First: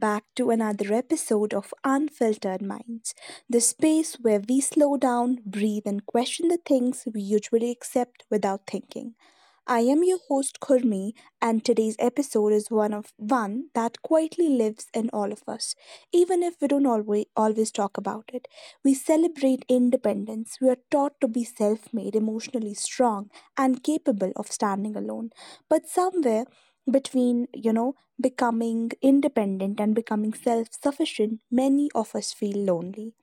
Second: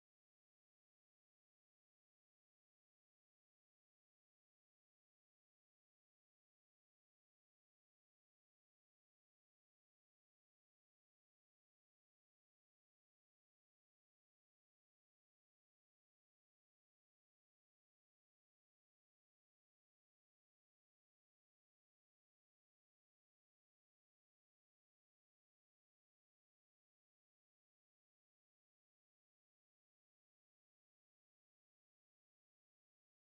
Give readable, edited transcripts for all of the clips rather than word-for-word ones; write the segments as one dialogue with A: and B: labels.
A: back to another episode of Unfiltered Minds, the space where we slow down, breathe, and question the things we usually accept without thinking. I am your host Kurmi, and today's episode is one of one that quietly lives in all of us, even if we don't always talk about it. We celebrate independence. We are taught to be self-made, emotionally strong, and capable of standing alone. But somewhere between, becoming independent and becoming self-sufficient, many of us feel lonely.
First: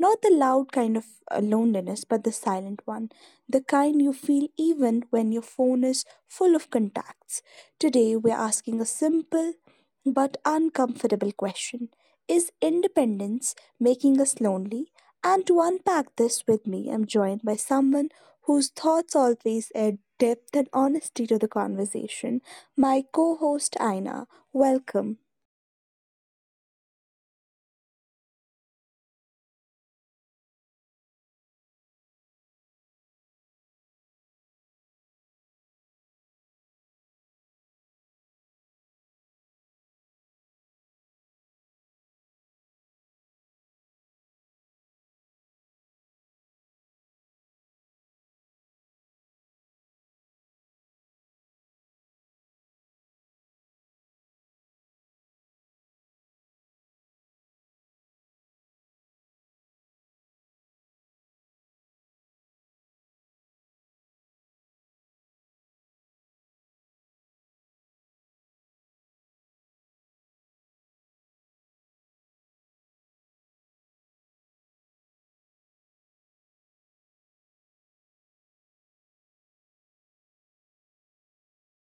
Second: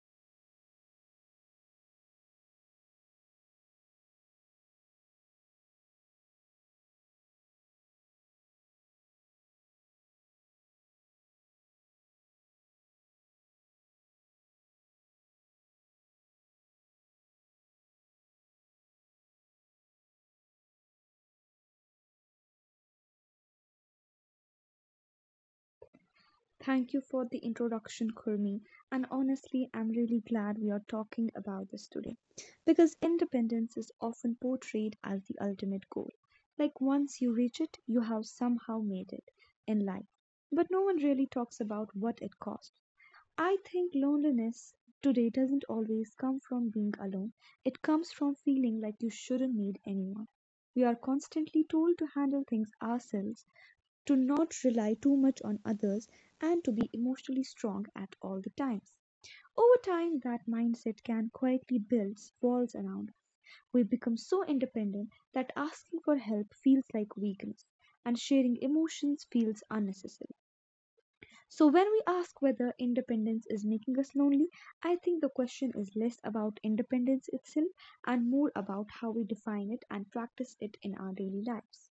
A: Not the loud kind of loneliness, but the silent one. The kind you feel even when your phone is full of contacts. Today, we're asking a simple but uncomfortable question: is independence making us lonely? And to unpack this with me, I'm joined by someone whose thoughts always add depth and honesty to the conversation, my co host Aina. Welcome.
B: Thank you for the introduction, Kurmi. And honestly, I'm really glad we are talking about this today because independence is often portrayed as the ultimate goal. Like once you reach it, you have somehow made it in life. But no one really talks about what it costs. I think loneliness today doesn't always come from being alone, it comes from feeling like you shouldn't need anyone. We are constantly told to handle things ourselves to not rely too much on others, and to be emotionally strong at all the times. Over time, that mindset can quietly build walls around. We become so independent that asking for help feels like weakness, and sharing emotions feels unnecessary. So, when we ask whether independence is making us lonely, I think the question is less about independence itself and more about how we define it and practice it in our daily lives.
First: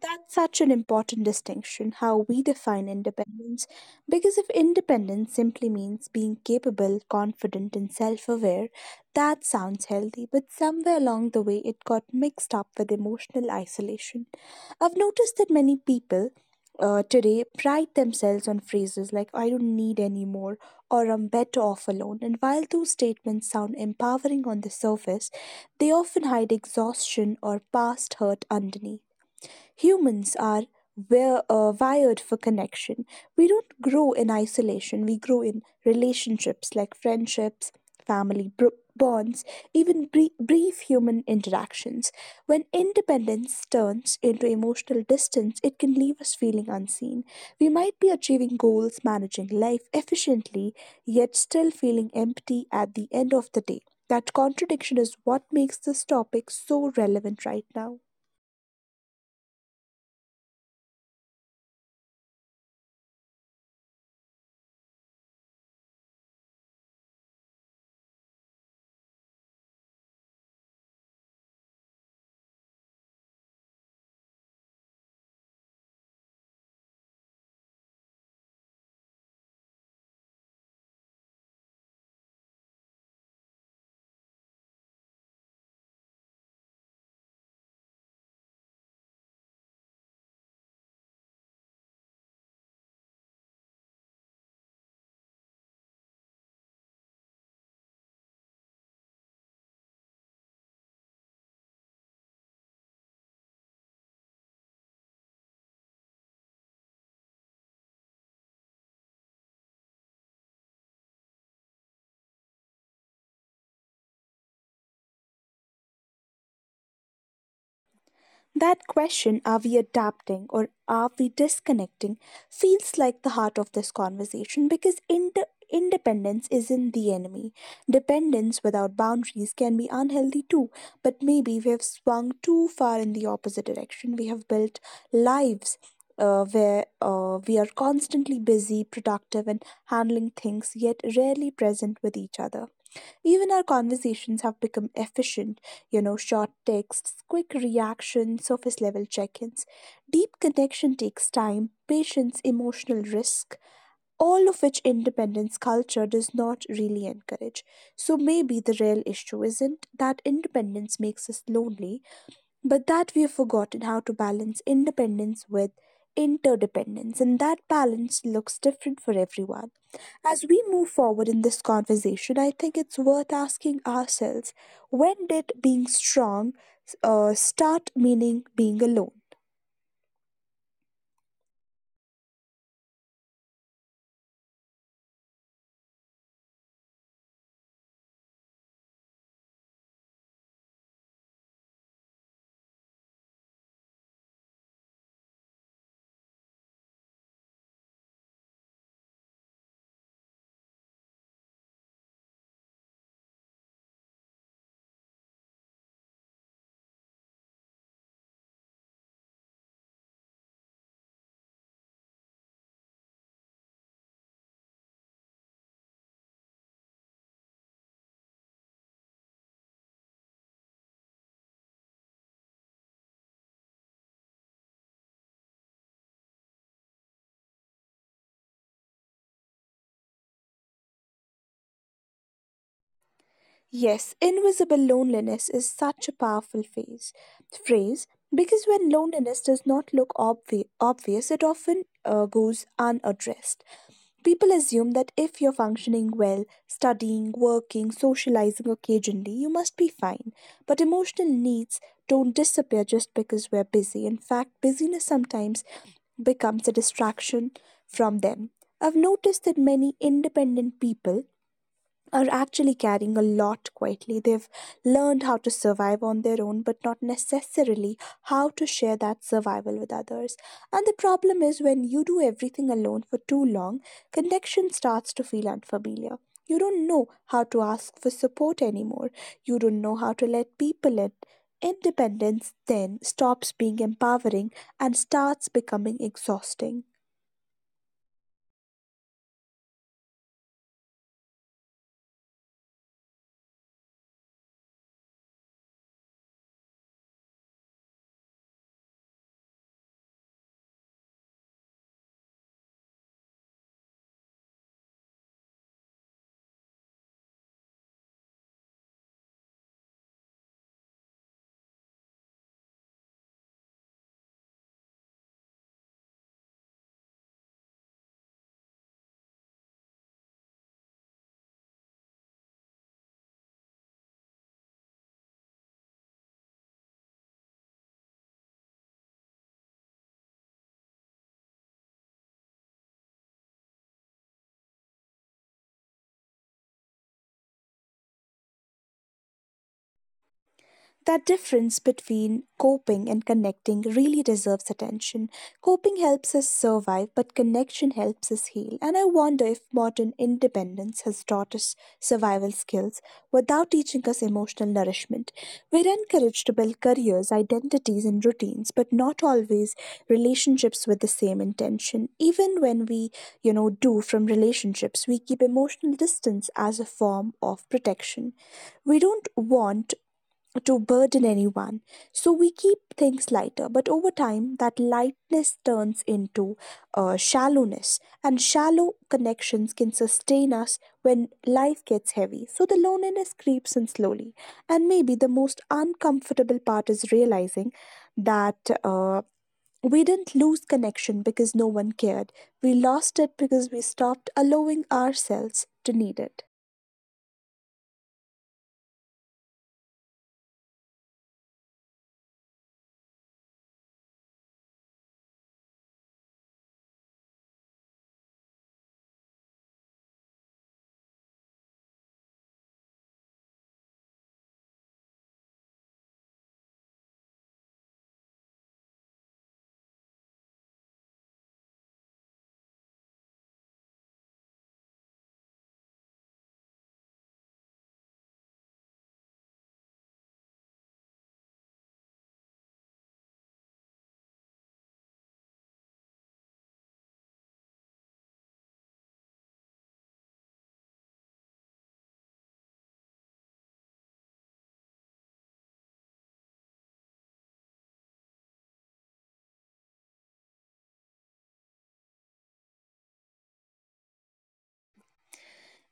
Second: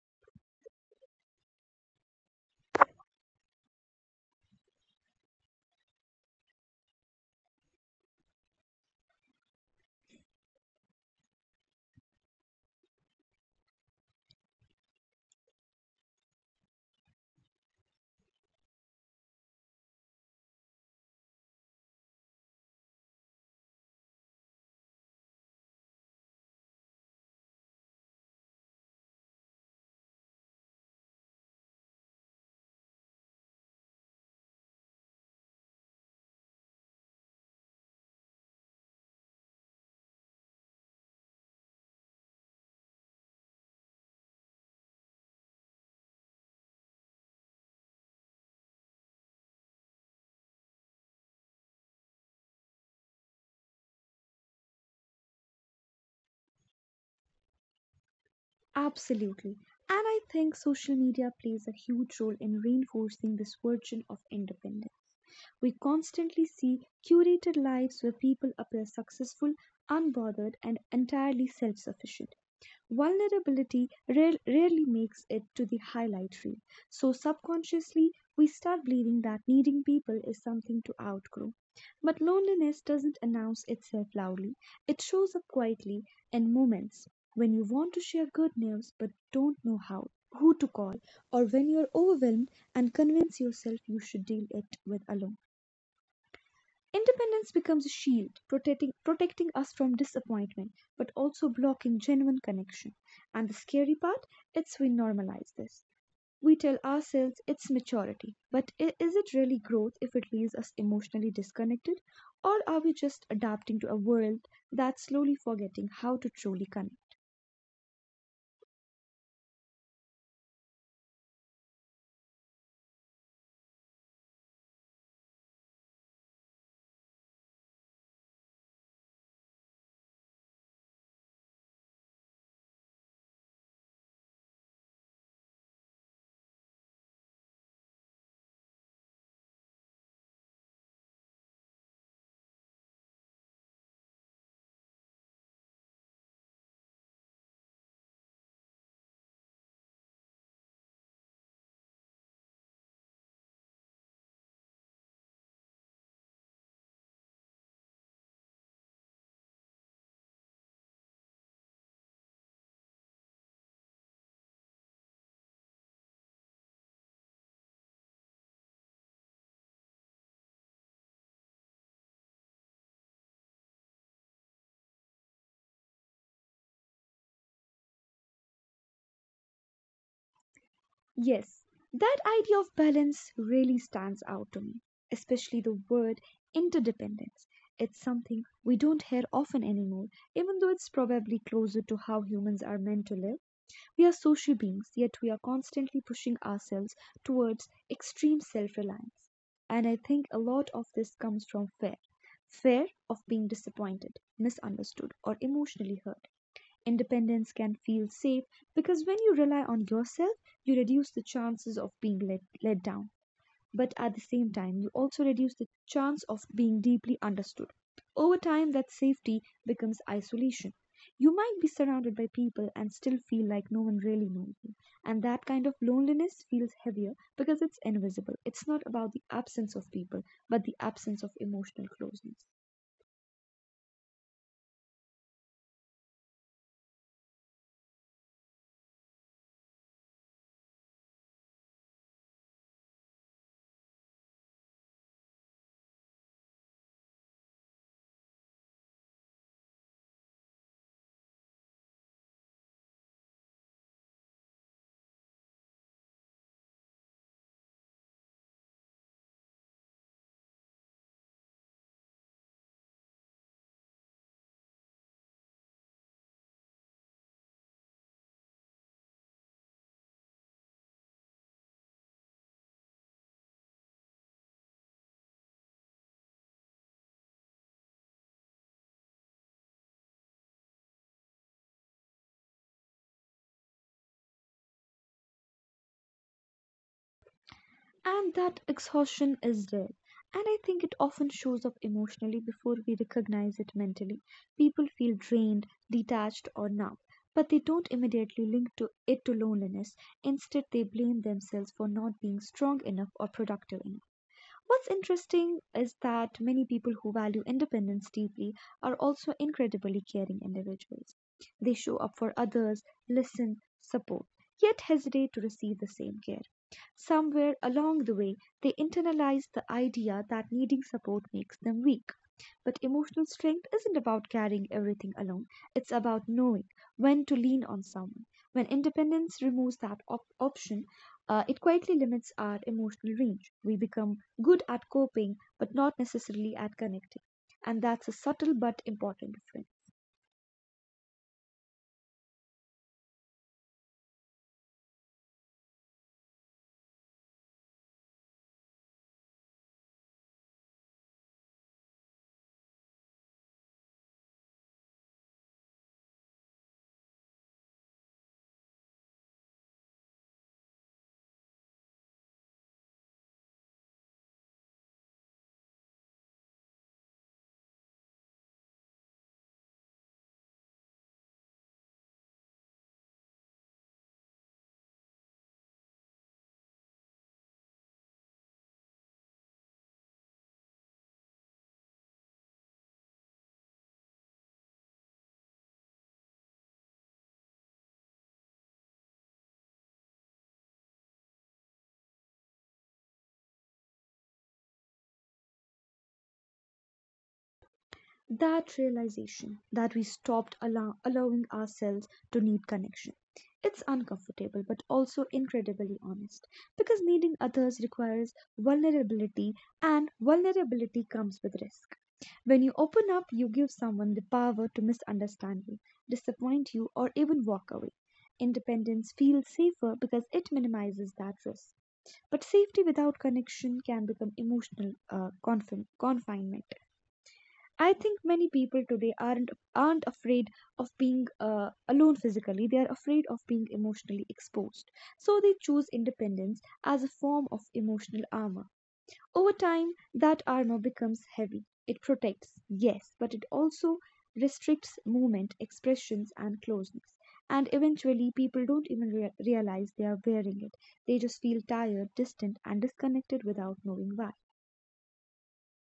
A: That's such an important distinction, how we define independence, because if independence simply means being capable, confident, and self aware, that sounds healthy, but somewhere along the way it got mixed up with emotional isolation. I've noticed that many people today pride themselves on phrases like, I don't need any more, or I'm better off alone, and while those statements sound empowering on the surface, they often hide exhaustion or past hurt underneath. Humans are wired for connection. We don't grow in isolation, we grow in relationships like friendships, bonds, even brief human interactions. When independence turns into emotional distance, it can leave us feeling unseen. We might be achieving goals, managing life efficiently, yet still feeling empty at the end of the day. That contradiction is what makes this topic so relevant right now.
B: Absolutely. And I think social media plays a huge role in reinforcing this version of independence. We constantly see curated lives where people appear successful, unbothered, and entirely self sufficient. Vulnerability rarely makes it to the highlight reel, so subconsciously we start believing that needing people is something to outgrow. But loneliness doesn't announce itself loudly, it shows up quietly in moments when you want to share good news but don't know how, who to call, or when you're overwhelmed and convince yourself you should deal it with alone. Independence becomes a shield, protecting us from disappointment, but also blocking genuine connection. And the scary part it's we normalize this. We tell ourselves it's maturity, but is it really growth if it leaves us emotionally disconnected? Or are we just adapting to a world that's slowly forgetting how to truly connect?
A: That question, are we adapting or are we disconnecting, feels like the heart of this conversation because independence isn't the enemy. Dependence without boundaries can be unhealthy too, but maybe we have swung too far in the opposite direction. We have built lives where we are constantly busy, productive, and handling things, yet rarely present with each other. Even our conversations have become efficient, short texts, quick reactions, surface level check ins. Deep connection takes time, patience, emotional risk, all of which independence culture does not really encourage. So maybe the real issue isn't that independence makes us lonely, but that we have forgotten how to balance independence with interdependence, and that balance looks different for everyone. As we move forward in this conversation, I think it's worth asking ourselves, when did being strong start meaning being alone?
B: Yes, that idea of balance really stands out to me, especially the word interdependence. It's something we don't hear often anymore, even though it's probably closer to how humans are meant to live. We are social beings, yet we are constantly pushing ourselves towards extreme self reliance. And I think a lot of this comes from fear of being disappointed, misunderstood, or emotionally hurt. Independence can feel safe because when you rely on yourself, you reduce the chances of being let down. But at the same time, you also reduce the chance of being deeply understood. Over time, that safety becomes isolation. You might be surrounded by people and still feel like no one really knows you. And that kind of loneliness feels heavier because it's invisible. It's not about the absence of people, but the absence of emotional closeness.
A: Yes, invisible loneliness is such a powerful phrase, because when loneliness does not look obvious, it often goes unaddressed. People assume that if you're functioning well, studying, working, socializing occasionally, you must be fine. But emotional needs don't disappear just because we're busy. In fact, busyness sometimes becomes a distraction from them. I've noticed that many independent people are actually carrying a lot quietly. They've learned how to survive on their own, but not necessarily how to share that survival with others. And the problem is, when you do everything alone for too long, connection starts to feel unfamiliar. You don't know how to ask for support anymore. You don't know how to let people in. Independence then stops being empowering and starts becoming exhausting.
B: And that exhaustion is real. And I think it often shows up emotionally before we recognize it mentally. People feel drained, detached, or numb, but they don't immediately link to it to loneliness. Instead, they blame themselves for not being strong enough or productive enough. What's interesting is that many people who value independence deeply are also incredibly caring individuals. They show up for others, listen, support, yet hesitate to receive the same care. Somewhere along the way, they internalize the idea that needing support makes them weak. But emotional strength isn't about carrying everything alone, it's about knowing when to lean on someone. When independence removes that option, it quietly limits our emotional range. We become good at coping, but not necessarily at connecting. And that's a subtle but important difference.
A: That difference between coping and connecting really deserves attention. Coping helps us survive, but connection helps us heal. And I wonder if modern independence has taught us survival skills without teaching us emotional nourishment. We're encouraged to build careers, identities, and routines, but not always relationships with the same intention. Even when we, do from relationships, we keep emotional distance as a form of protection. We don't want to burden anyone. So we keep things lighter, but over time, that lightness turns into shallowness, and shallow connections can sustain us when life gets heavy. So the loneliness creeps in slowly, and maybe the most uncomfortable part is realizing that. Uh, we didn't lose connection because no one cared. We lost it because we stopped allowing ourselves to need it.
B: That realization that we stopped allowing ourselves to need connection. It's uncomfortable but also incredibly honest because needing others requires vulnerability, and vulnerability comes with risk. When you open up, you give someone the power to misunderstand you, disappoint you, or even walk away. Independence feels safer because it minimizes that risk. But safety without connection can become emotional confinement. I think many people today aren't afraid of being alone physically. They are afraid of being emotionally exposed. So they choose independence as a form of emotional armor. Over time, that armor becomes heavy. It protects, yes, but it also restricts movement, expressions, and closeness. And eventually, people don't even realize they are wearing it. They just feel tired, distant, and disconnected without knowing why.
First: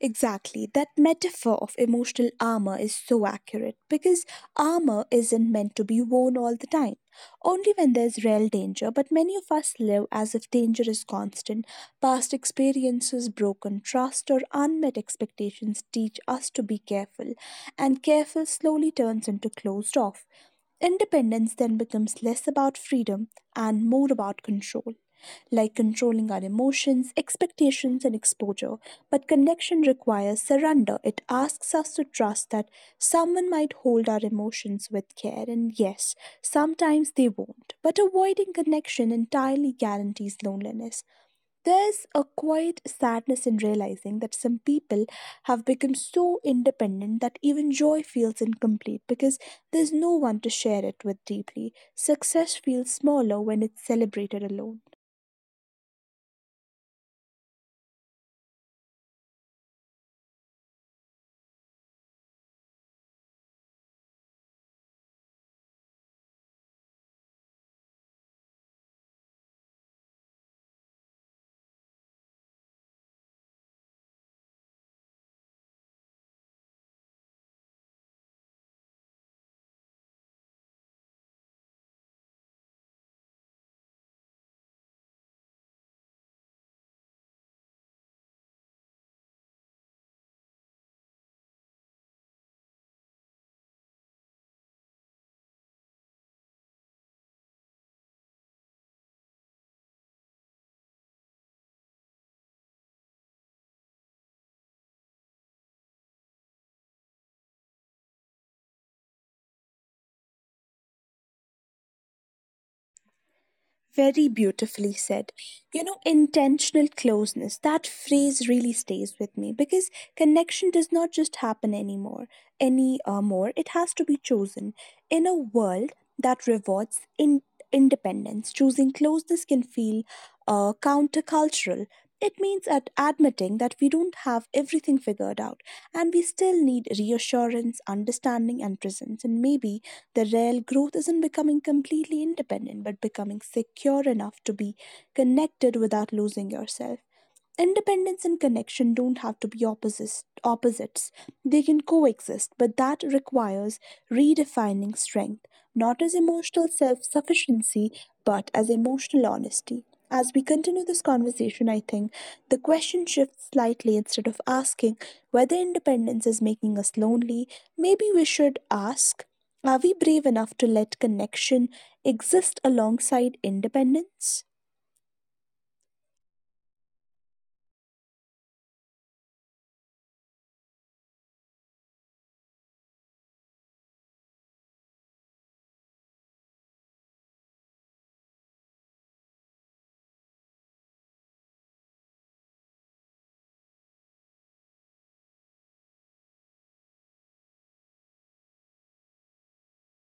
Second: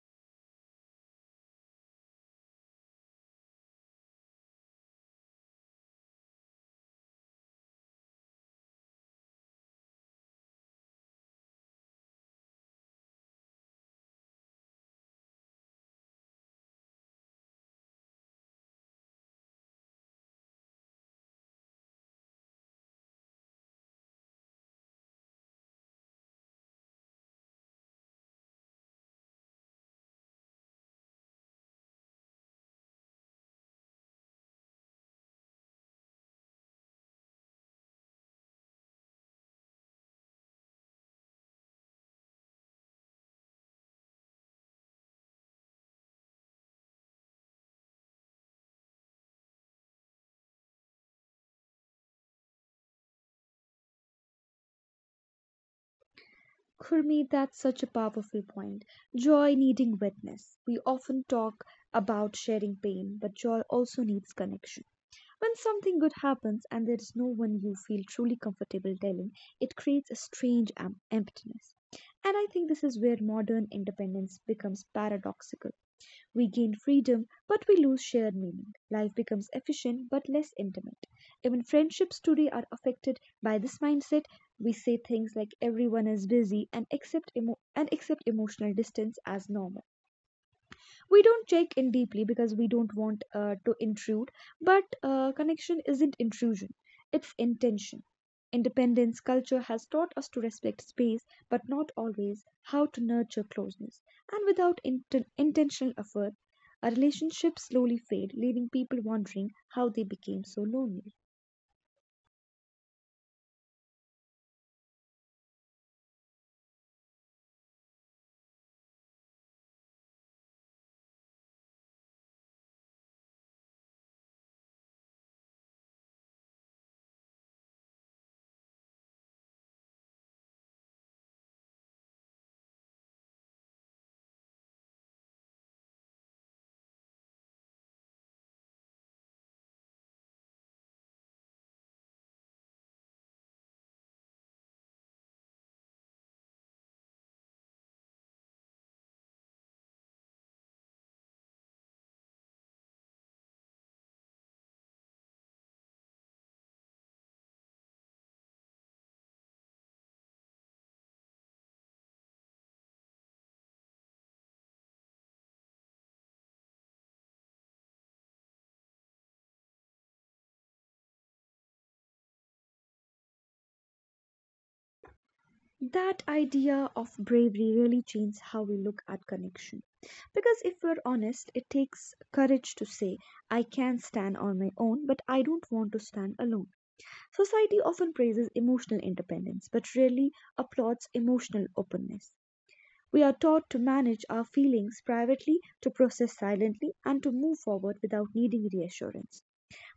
A: Exactly. That metaphor of emotional armor is so accurate because armor isn't meant to be worn all the time, only when there's real danger. But many of us live as if danger is constant. Past experiences, broken trust, or unmet expectations teach us to be careful, and careful slowly turns into closed off. Independence then becomes less about freedom and more about control, like controlling our emotions, expectations, and exposure. But connection requires surrender. It asks us to trust that someone might hold our emotions with care, and yes, sometimes they won't. But avoiding connection entirely guarantees loneliness. There's a quiet sadness in realizing that some people have become so independent that even joy feels incomplete because there's no one to share it with deeply. Success feels smaller when it's celebrated alone.
B: Kurmi, that's such a powerful point. Joy needing witness. We often talk about sharing pain, but joy also needs connection. When something good happens and there is no one you feel truly comfortable telling, it creates a strange emptiness. And I think this is where modern independence becomes paradoxical. We gain freedom, but we lose shared meaning. Life becomes efficient but less intimate. Even friendships today are affected by this mindset. We say things like everyone is busy and accept emotional distance as normal. We don't check in deeply because we don't want to intrude, but connection isn't intrusion, it's intention. Independence culture has taught us to respect space, but not always how to nurture closeness, and without intentional effort our relationships slowly fade, leaving people wondering how they became so lonely.
A: Very beautifully said. You know, intentional closeness, that phrase really stays with me because connection does not just happen anymore, any more. It has to be chosen. In a world that rewards independence, choosing closeness can feel countercultural. It means at admitting that we don't have everything figured out and we still need reassurance, understanding, and presence. And maybe the real growth isn't becoming completely independent, but becoming secure enough to be connected without losing yourself. Independence and connection don't have to be opposites. They can coexist, but that requires redefining strength, not as emotional self sufficiency, but as emotional honesty. As we continue this conversation, I think the question shifts slightly. Instead of asking whether independence is making us lonely, maybe we should ask, are we brave enough to let connection exist alongside independence?
B: That idea of bravery really changed how we look at connection. Because if we're honest, it takes courage to say, I can stand on my own, but I don't want to stand alone. Society often praises emotional independence, but rarely applauds emotional openness. We are taught to manage our feelings privately, to process silently, and to move forward without needing reassurance.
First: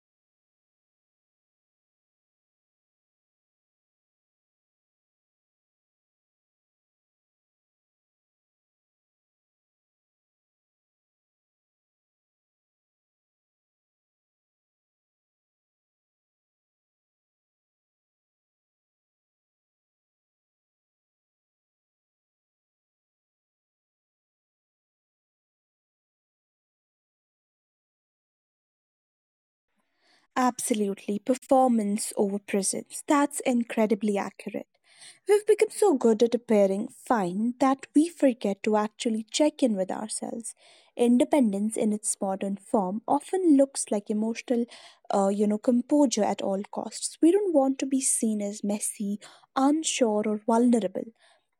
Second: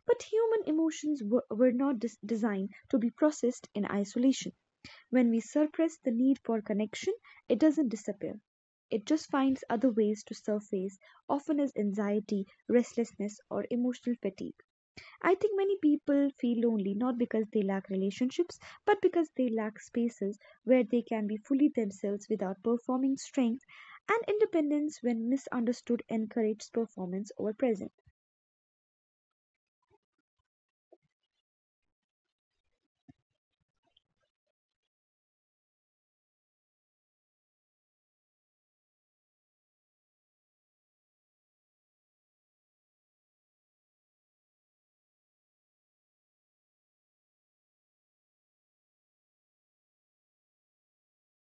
B: But human emotions were not designed to be processed in isolation. When we suppress the need for connection, it doesn't disappear. It just finds other ways to surface, often as anxiety, restlessness, or emotional fatigue. I think many people feel lonely not because they lack relationships, but because they lack spaces where they can be fully themselves without performing strength and independence when misunderstood encourages performance over presence.
A: Absolutely, performance over presence. That's incredibly accurate. We've become so good at appearing fine that we forget to actually check in with ourselves. Independence in its modern form often looks like emotional, composure at all costs. We don't want to be seen as messy, unsure, or vulnerable.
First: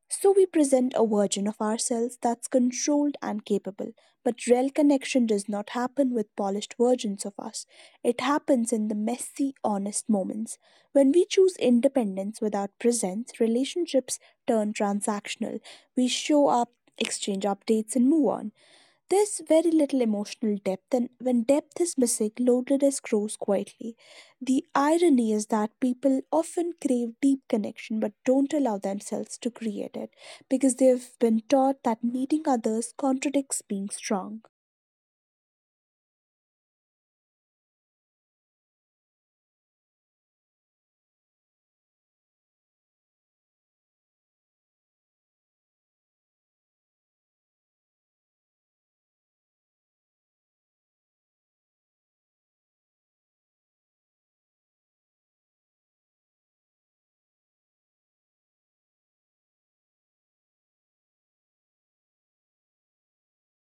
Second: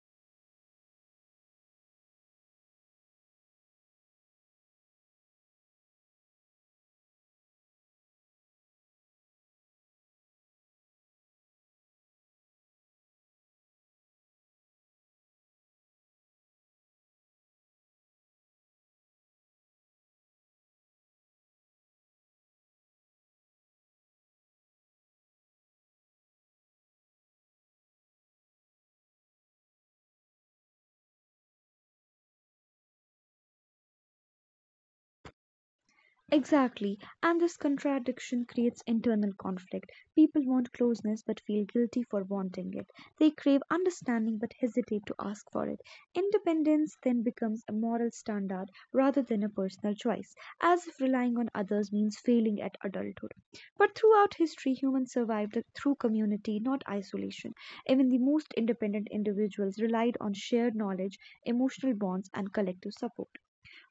A: So we present a version of ourselves that's controlled and capable, but real connection does not happen with polished versions of us. It happens in the messy, honest moments. When we choose independence without presence, relationships turn transactional. We show up, exchange updates, and move on. There's very little emotional depth, and when depth is missing, loneliness grows quietly. The irony is that people often crave deep connection but don't allow themselves to create it because they've been taught that needing others contradicts being strong.
B: Exactly. And this contradiction creates internal conflict. People want closeness but feel guilty for wanting it. They crave understanding but hesitate to ask for it. Independence then becomes a moral standard rather than a personal choice, as if relying on others means failing at adulthood. But throughout history, humans survived through community, not isolation. Even the most independent individuals relied on shared knowledge, emotional bonds, and collective support.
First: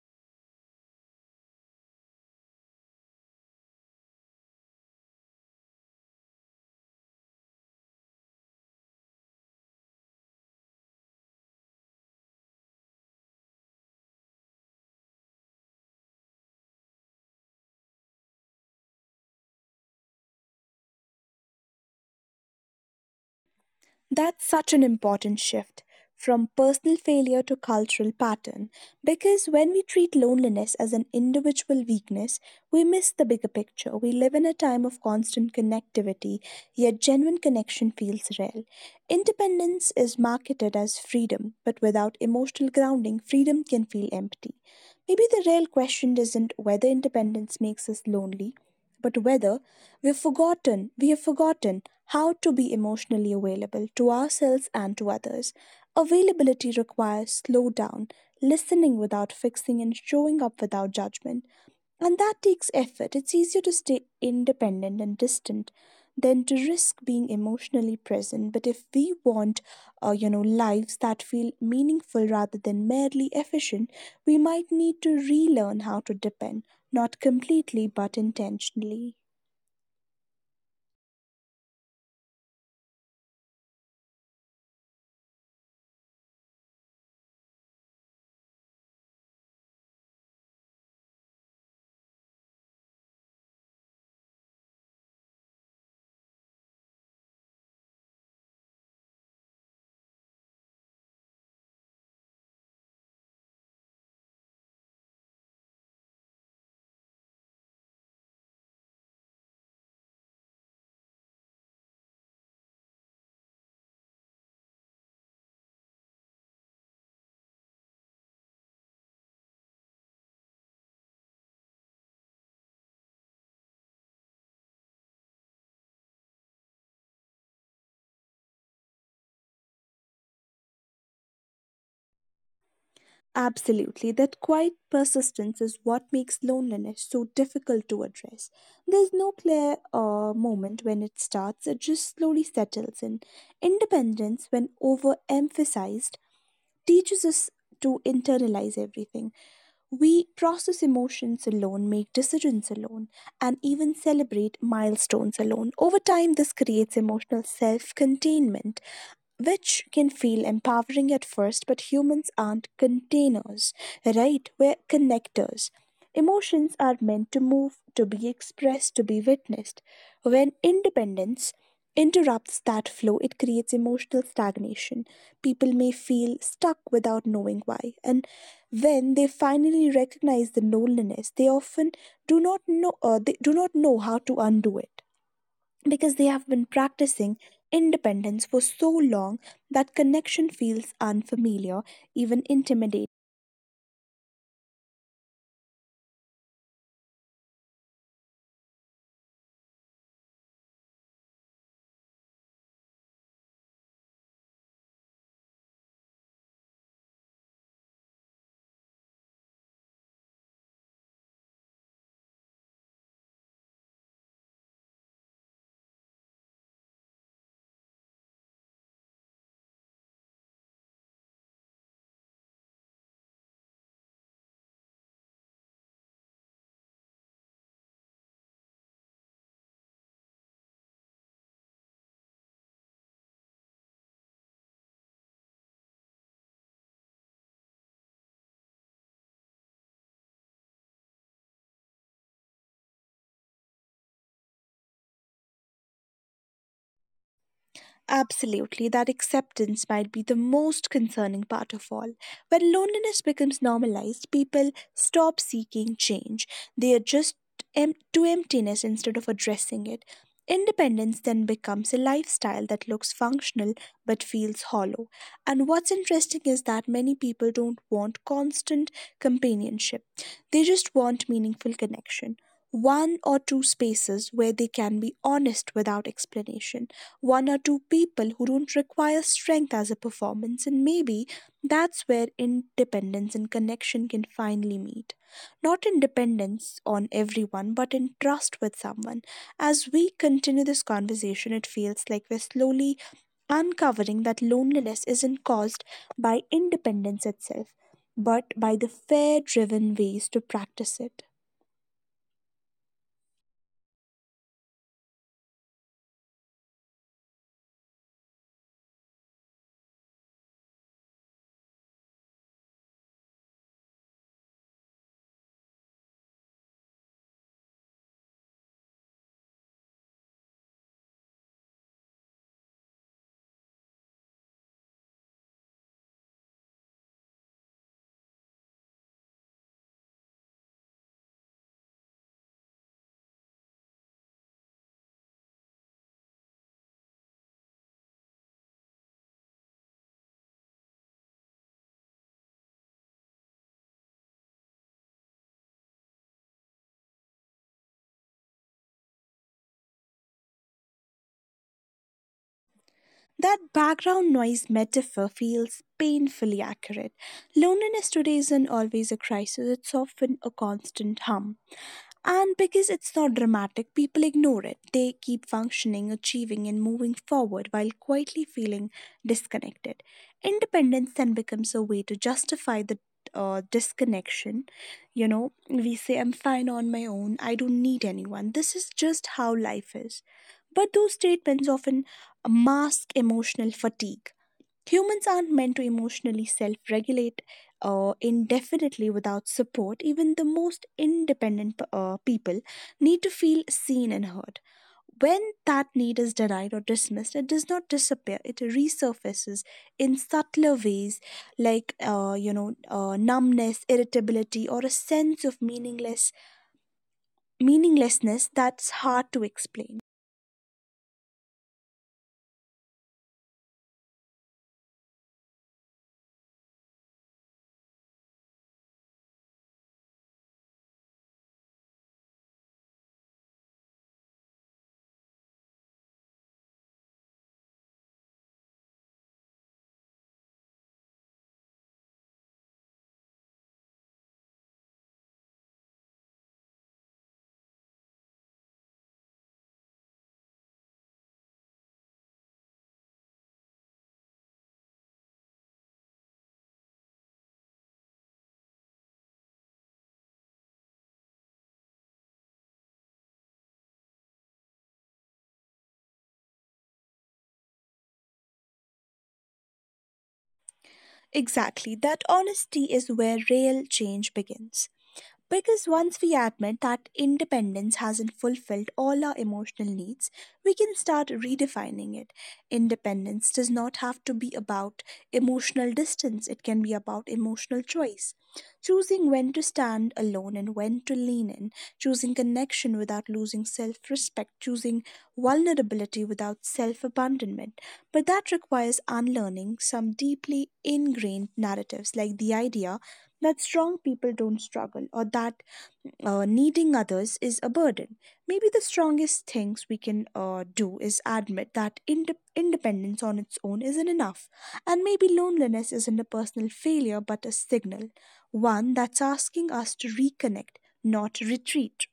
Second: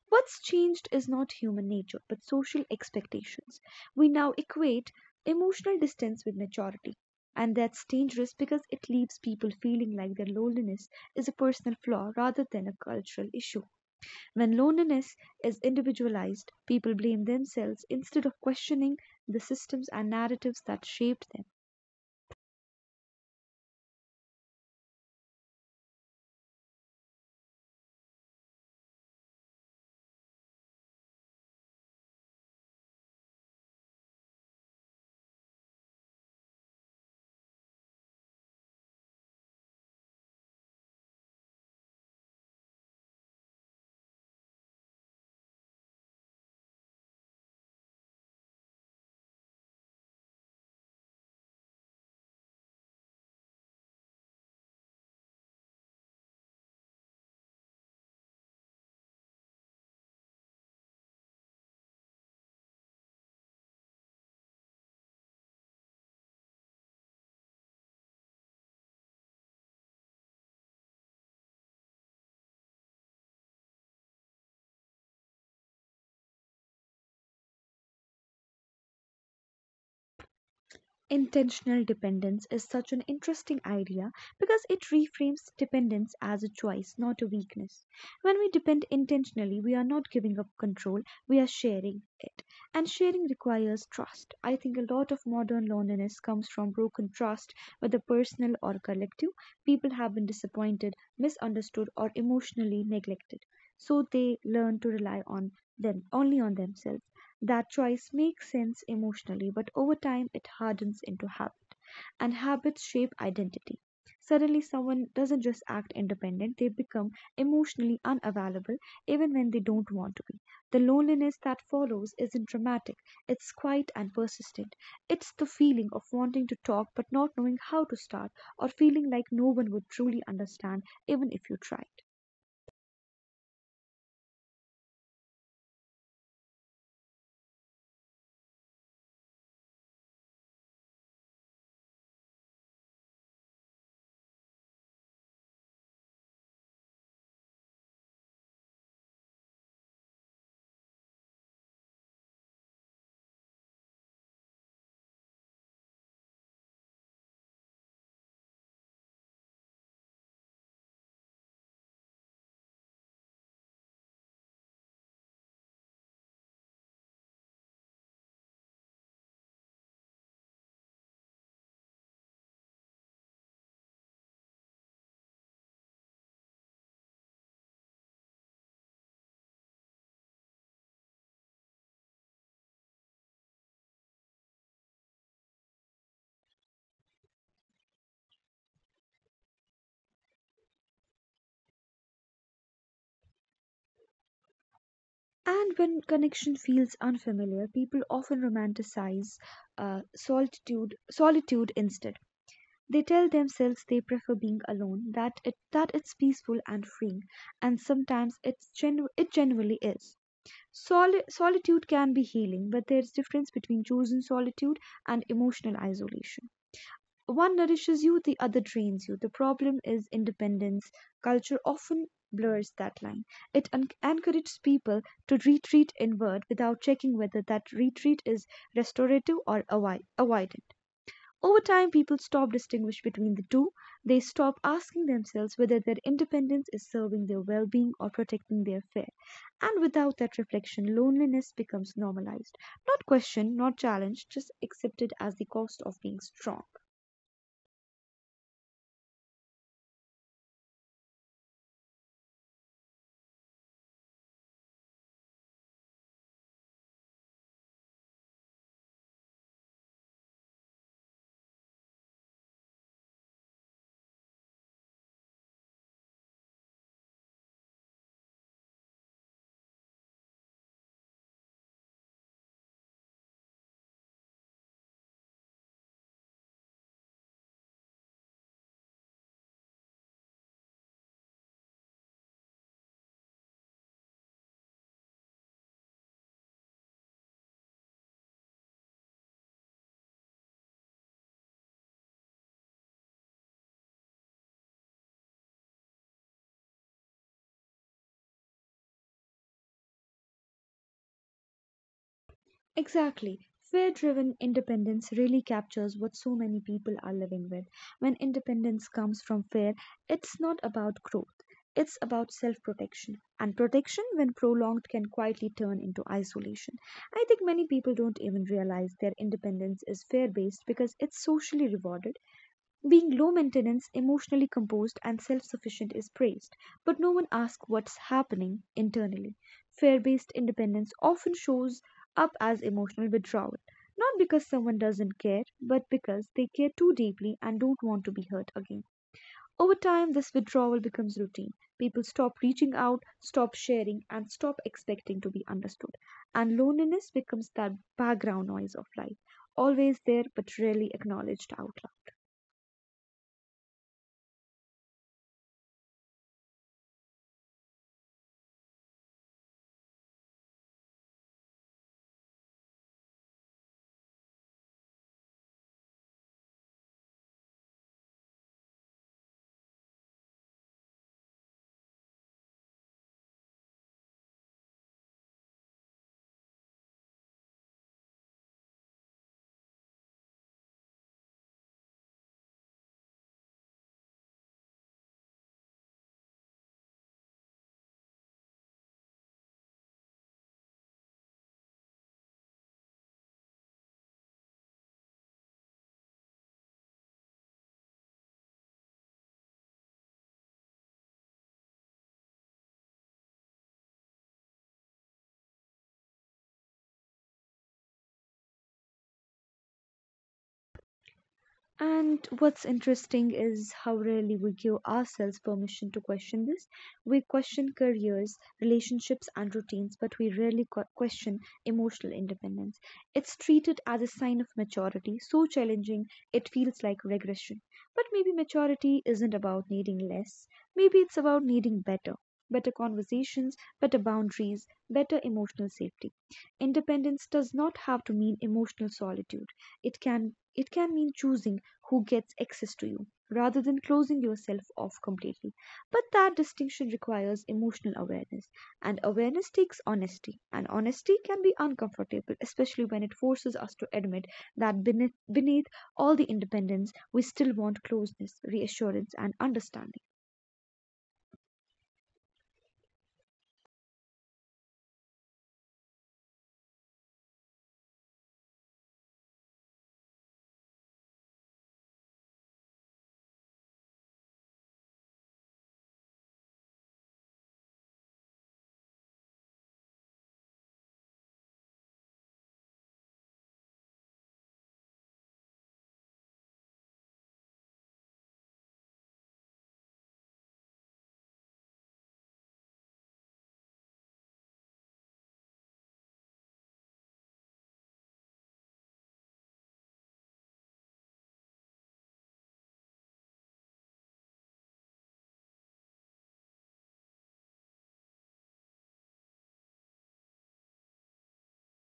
B: What's changed is not human nature but social expectations. We now equate emotional distance with maturity, and that's dangerous because it leaves people feeling like their loneliness is a personal flaw rather than a cultural issue. When loneliness is individualized, people blame themselves instead of questioning the systems and narratives that shaped them.
A: That's such an important shift from personal failure to cultural pattern because when we treat loneliness as an individual weakness, we miss the bigger picture. We live in a time of constant connectivity, yet genuine connection feels rare. Independence is marketed as freedom, but without emotional grounding, freedom can feel empty. Maybe the real question isn't whether independence makes us lonely, but whether we have forgotten how to be emotionally available to ourselves and to others. Availability requires slow down, listening without fixing and showing up without judgment. And that takes effort. It's easier to stay independent and distant than to risk being emotionally present. But if we want, lives that feel meaningful rather than merely efficient, we might need to relearn how to depend, not completely but intentionally.
B: Intentional dependence is such an interesting idea because it reframes dependence as a choice, not a weakness. When we depend intentionally, we are not giving up control, we are sharing it. And sharing requires trust. I think a lot of modern loneliness comes from broken trust, whether personal or collective. People have been disappointed, misunderstood, or emotionally neglected. So they learn to rely on them, only on themselves. That choice makes sense emotionally, but over time it hardens into habit, and habits shape identity. Suddenly, someone doesn't just act independent, they become emotionally unavailable even when they don't want to be. The loneliness that follows isn't dramatic, it's quiet and persistent. It's the feeling of wanting to talk but not knowing how to start, or feeling like no one would truly understand even if you try.
A: Absolutely, that quiet persistence is what makes loneliness so difficult to address. There's no clear moment when it starts, it just slowly settles in. Independence, when overemphasized, teaches us to internalize everything. We process emotions alone, make decisions alone, and even celebrate milestones alone. Over time, this creates emotional self containment, which can feel empowering at first, but humans aren't containers, right? We're connectors. Emotions are meant to move, to be expressed, to be witnessed. When independence interrupts that flow, it creates emotional stagnation. People may feel stuck without knowing why. And when they finally recognize the loneliness, they often do not know they do not know how to undo it because they have been practicing independence for so long that connection feels unfamiliar, even intimidating.
B: And when connection feels unfamiliar, people often romanticize solitude instead. They tell themselves they prefer being alone, that it's peaceful and freeing, and sometimes it genuinely is. Solitude can be healing, but there's difference between chosen solitude and emotional isolation. One nourishes you, the other drains you. The problem is independence. Culture often blurs that line. It encourages people to retreat inward without checking whether that retreat is restorative or avoidant. Over time, people stop distinguishing between the two. They stop asking themselves whether their independence is serving their well-being or protecting their fear. And without that reflection, loneliness becomes normalized, not questioned, not challenged, just accepted as the cost of being strong.
A: Absolutely, that acceptance might be the most concerning part of all. When loneliness becomes normalized, people stop seeking change. They adjust to emptiness instead of addressing it. Independence then becomes a lifestyle that looks functional but feels hollow. And what's interesting is that many people don't want constant companionship. They just want meaningful connection. One or two spaces where they can be honest without explanation. One or two people who don't require strength as a performance, and maybe that's where independence and connection can finally meet. Not in dependence on everyone, but in trust with someone. As we continue this conversation, it feels like we're slowly uncovering that loneliness isn't caused by independence itself, but by the fear driven ways to practice it.
B: Exactly. Fear driven independence really captures what so many people are living with. When independence comes from fear, it's not about growth, it's about self protection. And protection, when prolonged, can quietly turn into isolation. I think many people don't even realize their independence is fear based because it's socially rewarded being low maintenance, emotionally composed, and self sufficient is praised, but no one asks what's happening internally. Fear based independence often shows up as emotional withdrawal, not because someone doesn't care, but because they care too deeply and don't want to be hurt again. Over time, this withdrawal becomes routine. People stop reaching out, stop sharing, and stop expecting to be understood. And loneliness becomes that background noise of life, always there but rarely acknowledged out loud.
A: That background noise metaphor feels painfully accurate. Loneliness today isn't always a crisis, it's often a constant hum. And because it's not dramatic, people ignore it. They keep functioning, achieving, and moving forward while quietly feeling disconnected. Independence then becomes a way to justify the disconnection. You know, we say, I'm fine on my own, I don't need anyone. This is just how life is. But those statements often mask emotional fatigue. Humans aren't meant to emotionally self regulate indefinitely without support. Even the most independent people need to feel seen and heard. When that need is denied or dismissed, it does not disappear, it resurfaces in subtler ways like, numbness, irritability, or a sense of meaninglessness that's hard to explain.
B: And what's interesting is how rarely we give ourselves permission to question this. We question careers, relationships, and routines, but we rarely question emotional independence. It's treated as a sign of maturity, so challenging it feels like regression. But maybe maturity isn't about needing less, maybe it's about needing better. Better conversations, better boundaries, better emotional safety. Independence does not have to mean emotional solitude. It can mean choosing who gets access to you, rather than closing yourself off completely. But that distinction requires emotional awareness, and awareness takes honesty, and honesty can be uncomfortable, especially when it forces us to admit that beneath all the independence, we still want closeness, reassurance, and understanding.
A: Exactly, that honesty is where real change begins. Because once we admit that independence hasn't fulfilled all our emotional needs, we can start redefining it. Independence does not have to be about emotional distance, it can be about emotional choice. Choosing when to stand alone and when to lean in, choosing connection without losing self respect, choosing vulnerability without self abandonment. But that requires unlearning some deeply ingrained narratives, like the idea that strong people don't struggle or that needing others is a burden. Maybe the strongest things we can do is admit that independence on its own isn't enough. And maybe loneliness isn't a personal failure but a signal, one that's asking us to reconnect, not retreat.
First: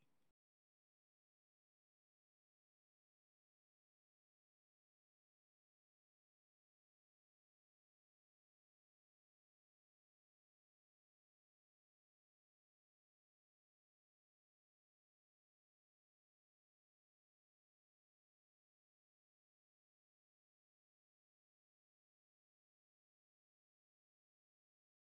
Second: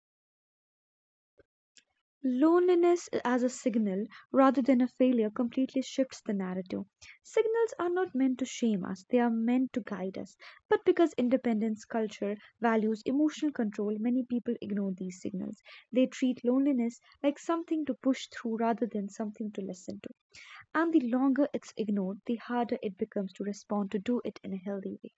B: Loneliness as a signal rather than a failure completely shifts the narrative. Signals are not meant to shame us, they are meant to guide us. But because independence culture values emotional control, many people ignore these signals. They treat loneliness like something to push through rather than something to listen to. And the longer it's ignored, the harder it becomes to respond to do it in a healthy way.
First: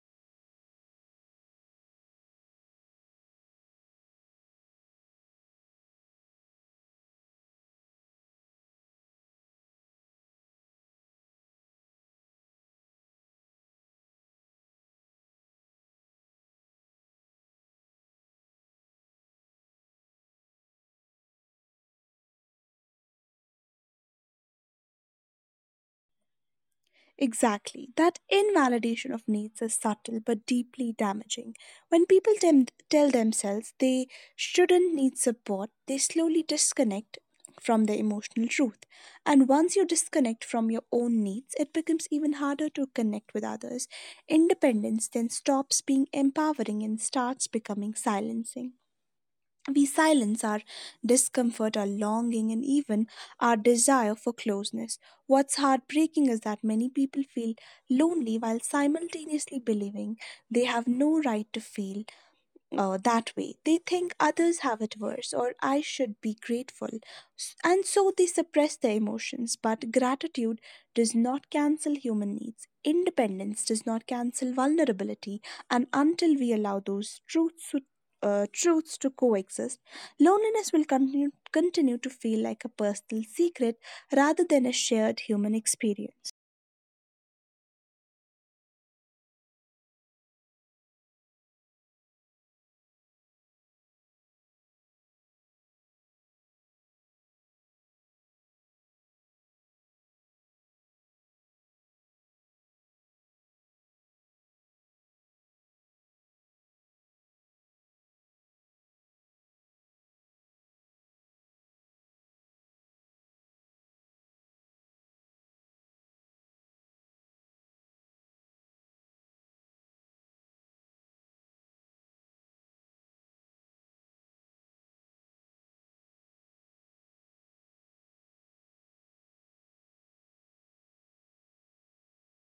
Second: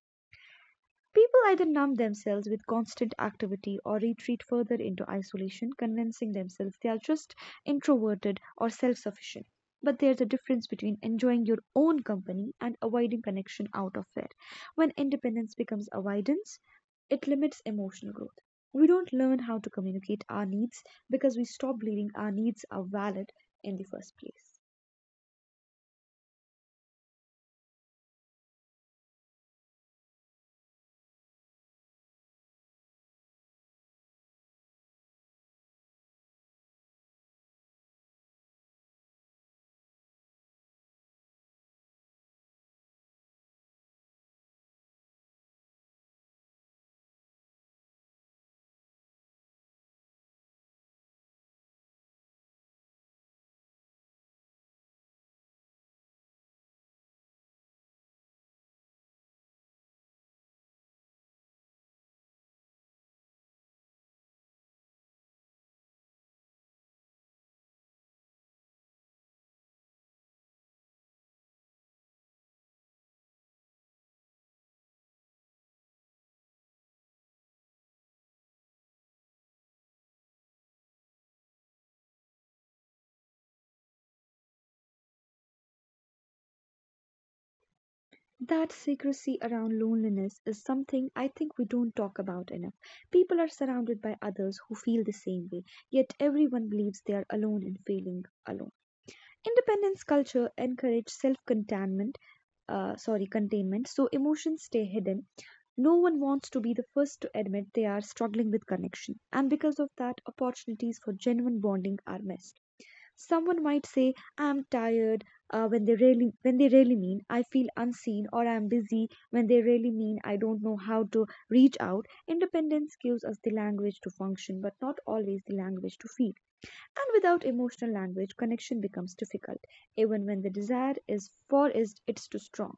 B: People either numb themselves with constant activity or retreat further into isolation, convincing themselves they are just introverted or self sufficient. But there's a difference between enjoying your own company and avoiding connection out of it. When independence becomes avoidance, it limits emotional growth. We don't learn how to communicate our needs because we stop believing our needs are valid in the first place.
A: Exactly. That invalidation of needs is subtle but deeply damaging. When people tell themselves they shouldn't need support, they slowly disconnect from their emotional truth. And once you disconnect from your own needs, it becomes even harder to connect with others. Independence then stops being empowering and starts becoming silencing. We silence our discomfort, our longing, and even our desire for closeness. What's heartbreaking is that many people feel lonely while simultaneously believing they have no right to feel that way. They think others have it worse or I should be grateful. And so they suppress their emotions. But gratitude does not cancel human needs. Independence does not cancel vulnerability. And until we allow those truths to coexist, continue to feel like a personal secret rather than a shared human experience.
B: That secrecy around loneliness is something I think we don't talk about enough. People are surrounded by others who feel the same way, yet everyone believes they are alone and feeling alone. Independence culture encourages self-containment, containment, so emotions stay hidden. No one wants to be the first to admit they are struggling with connection, and because of that, opportunities for genuine bonding are missed. Someone might say, "I'm tired," when they really mean I feel unseen, or I'm busy when they really mean I don't know how to reach out. Independence gives us the language to function, but not always the language to feel. And without emotional language, connection becomes difficult, even when the desire is for is it's too strong.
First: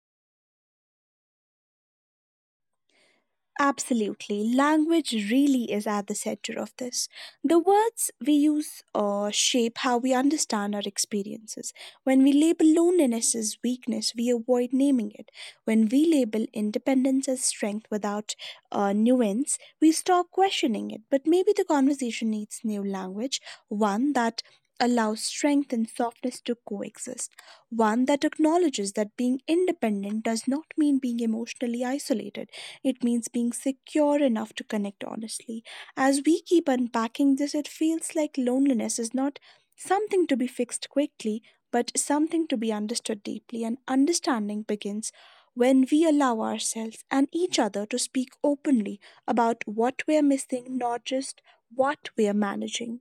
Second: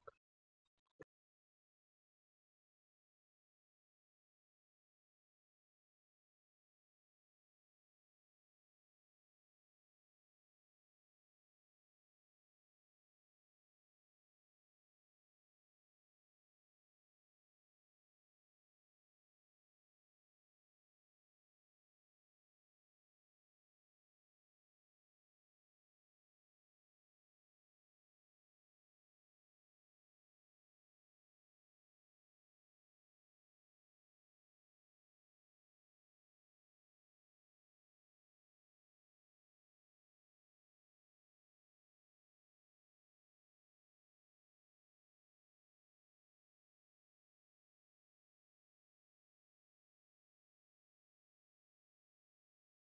A: Absolutely. Language really is at the center of this. The words we use shape how we understand our experiences. When we label loneliness as weakness, we avoid naming it. When we label independence as strength without nuance, we stop questioning it. But maybe the conversation needs new language, one that allows strength and softness to coexist, one that acknowledges that being independent does not mean being emotionally isolated. It means being secure enough to connect honestly. As we keep unpacking this, it feels like loneliness is not something to be fixed quickly, but something to be understood deeply. And understanding begins when we allow ourselves and each other to speak openly about what we are missing, not just what we are managing.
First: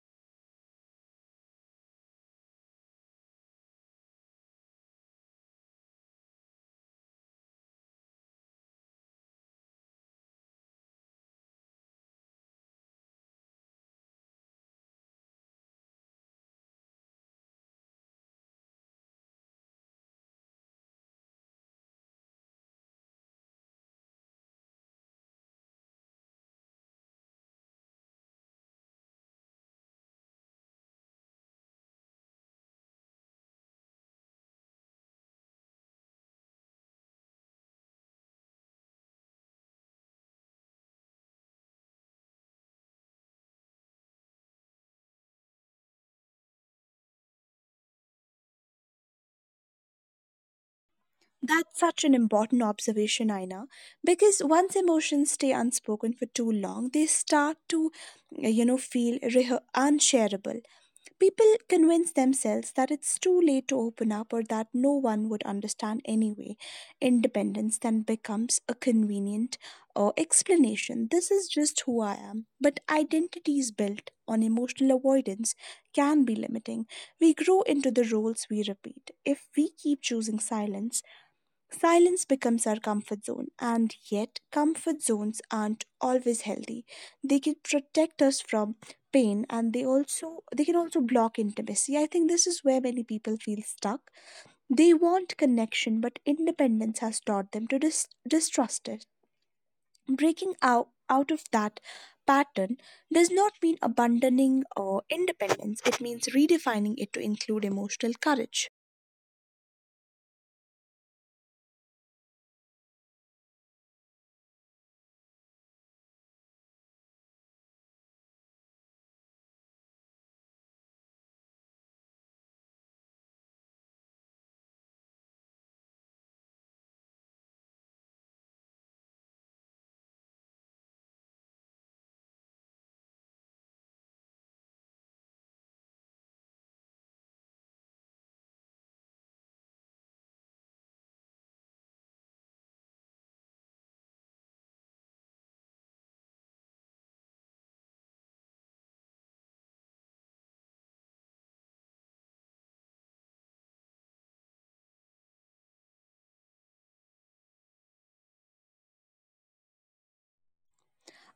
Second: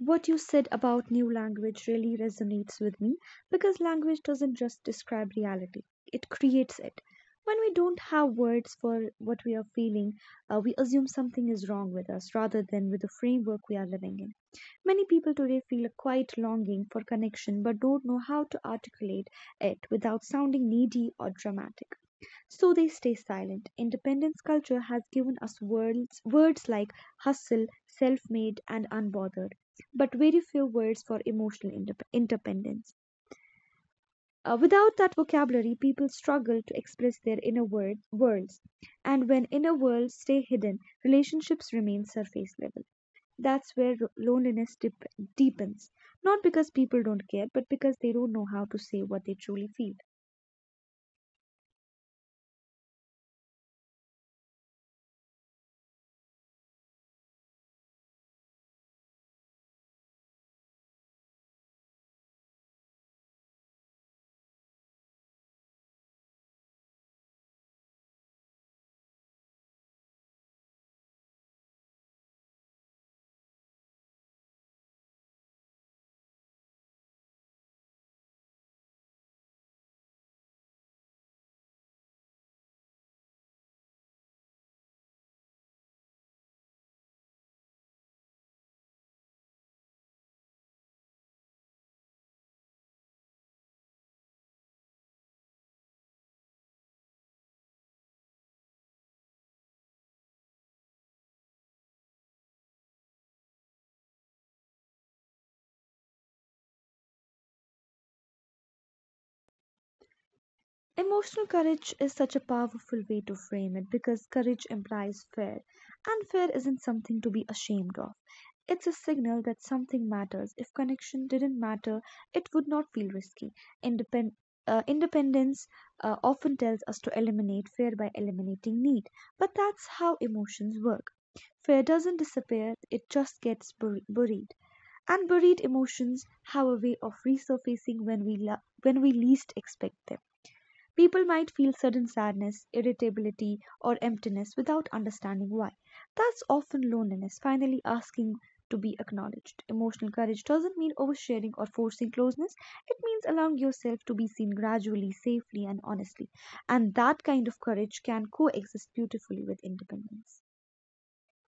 B: What you said about new language really resonates with me because language doesn't just describe reality, it creates it. When we don't have words for what we are feeling, we assume something is wrong with us rather than with the framework we are living in. Many people today feel a quiet longing for connection but don't know how to articulate it without sounding needy or dramatic. So they stay silent. Independence culture has given us words, words like hustle, self made, and unbothered but very few words for emotional independence. Without that vocabulary, people struggle to express their worlds. And when inner worlds stay hidden, relationships remain surface level. That's where loneliness deepens. Not because people don't care, but because they don't know how to say what they truly feel.
A: That's such an important observation, Aina, because once emotions stay unspoken for too long, they start to, feel unshareable. People convince themselves that it's too late to open up or that no one would understand anyway. Independence then becomes a convenient explanation. This is just who I am. But identities built on emotional avoidance can be limiting. We grow into the roles we repeat. If we keep choosing silence, silence becomes our comfort zone, and yet, comfort zones aren't always healthy. They can protect us from pain, and they can also block intimacy. I think this is where many people feel stuck. They want connection but independence has taught them to distrust it. Breaking out of that pattern does not mean abandoning or independence, it means redefining it to include emotional courage.
B: Emotional courage is such a powerful way to frame it because courage implies fear, and fear isn't something to be ashamed of. It's a signal that something matters. If connection didn't matter, it would not feel risky. Independ- Independence often tells us to eliminate fear by eliminating need, but that's how emotions work. Fear doesn't disappear, it just gets buried. And buried emotions have a way of resurfacing when when we least expect them. People might feel sudden sadness, irritability, or emptiness without understanding why. That's often loneliness finally asking to be acknowledged. Emotional courage doesn't mean oversharing or forcing closeness, it means allowing yourself to be seen gradually, safely, and honestly. And that kind of courage can coexist beautifully with independence.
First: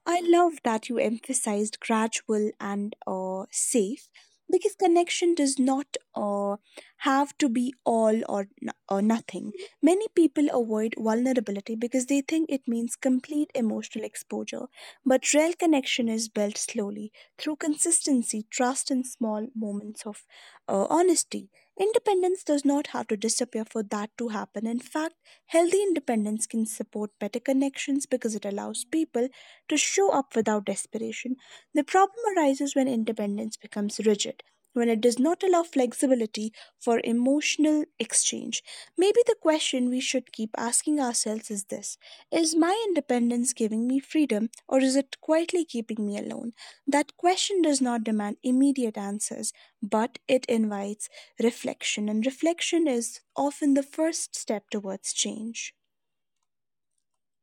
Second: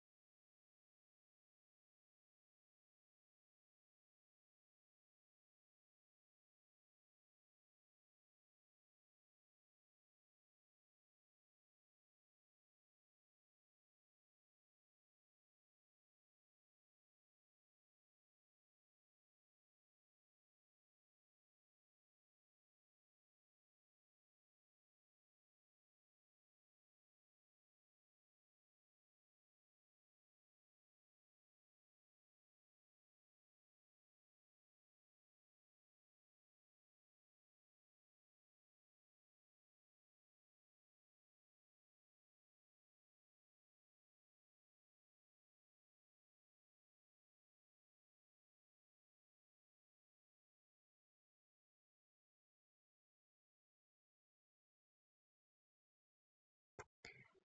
A: I love that you emphasized gradual and safe because connection does not have to be all or nothing. Many people avoid vulnerability because they think it means complete emotional exposure, but real connection is built slowly through consistency, trust, and small moments of honesty. Independence does not have to disappear for that to happen. In fact, healthy independence can support better connections because it allows people to show up without desperation. The problem arises when independence becomes rigid, when it does not allow flexibility for emotional exchange. Maybe the question we should keep asking ourselves is this: is my independence giving me freedom, or is it quietly keeping me alone? That question does not demand immediate answers, but it invites reflection, and reflection is often the first step towards change.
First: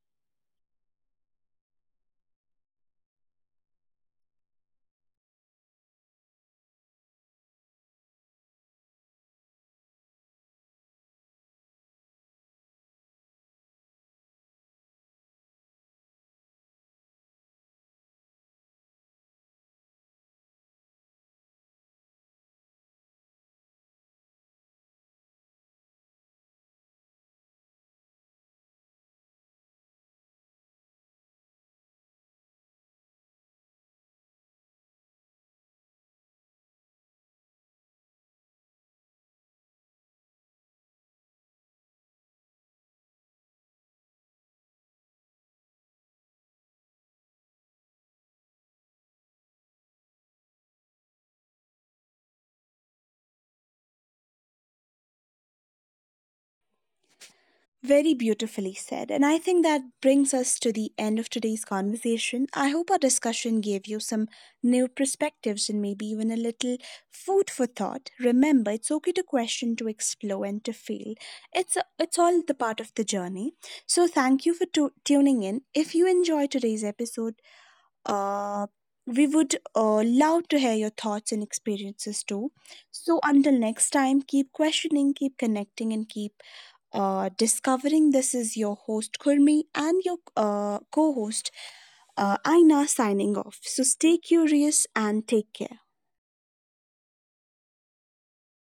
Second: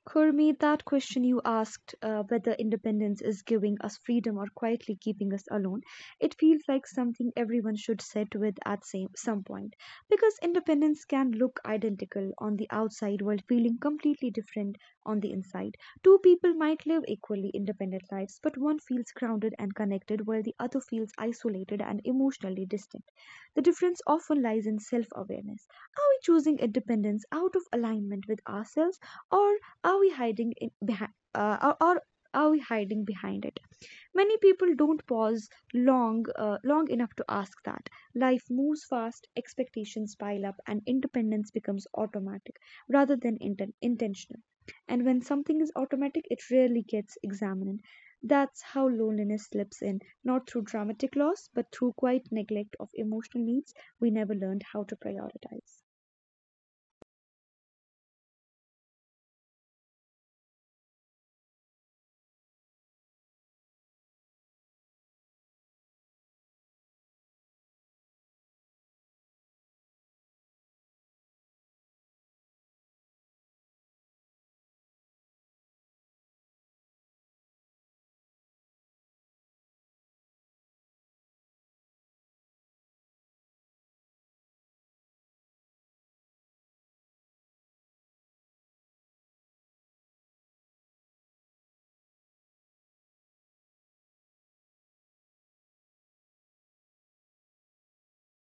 B: Kurmi, that question you asked, whether independence is giving us freedom or quietly keeping us alone, it feels like something everyone should sit with at some point. Because independence can look identical on the outside while feeling completely different on the inside. Two people might live equally independent lives, but one feels grounded and connected while the other feels isolated and emotionally distant. The difference often lies in self awareness. Are we choosing independence out of alignment with ourselves? Or are we hiding in behind, uh, or, or are we hiding behind it? Many people don't long enough to ask that. Life moves fast, expectations pile up, and independence becomes automatic rather than intentional. And when something is automatic, it rarely gets examined. That's how loneliness slips in, not through dramatic loss, but through quiet neglect of emotional needs we never learned how to prioritize.
A: Very beautifully said. And I think that brings us to the end of today's conversation. I hope our discussion gave you some new perspectives and maybe even a little food for thought. Remember, it's okay to question, to explore, and to fail. It's all the part of the journey. So, thank you for tuning in. If you enjoyed today's episode, uh, we would love to hear your thoughts and experiences too. So, until next time, keep questioning, keep connecting, and keep discovering. This is your host Kurmi and your co host Aina signing off. So stay curious and take care.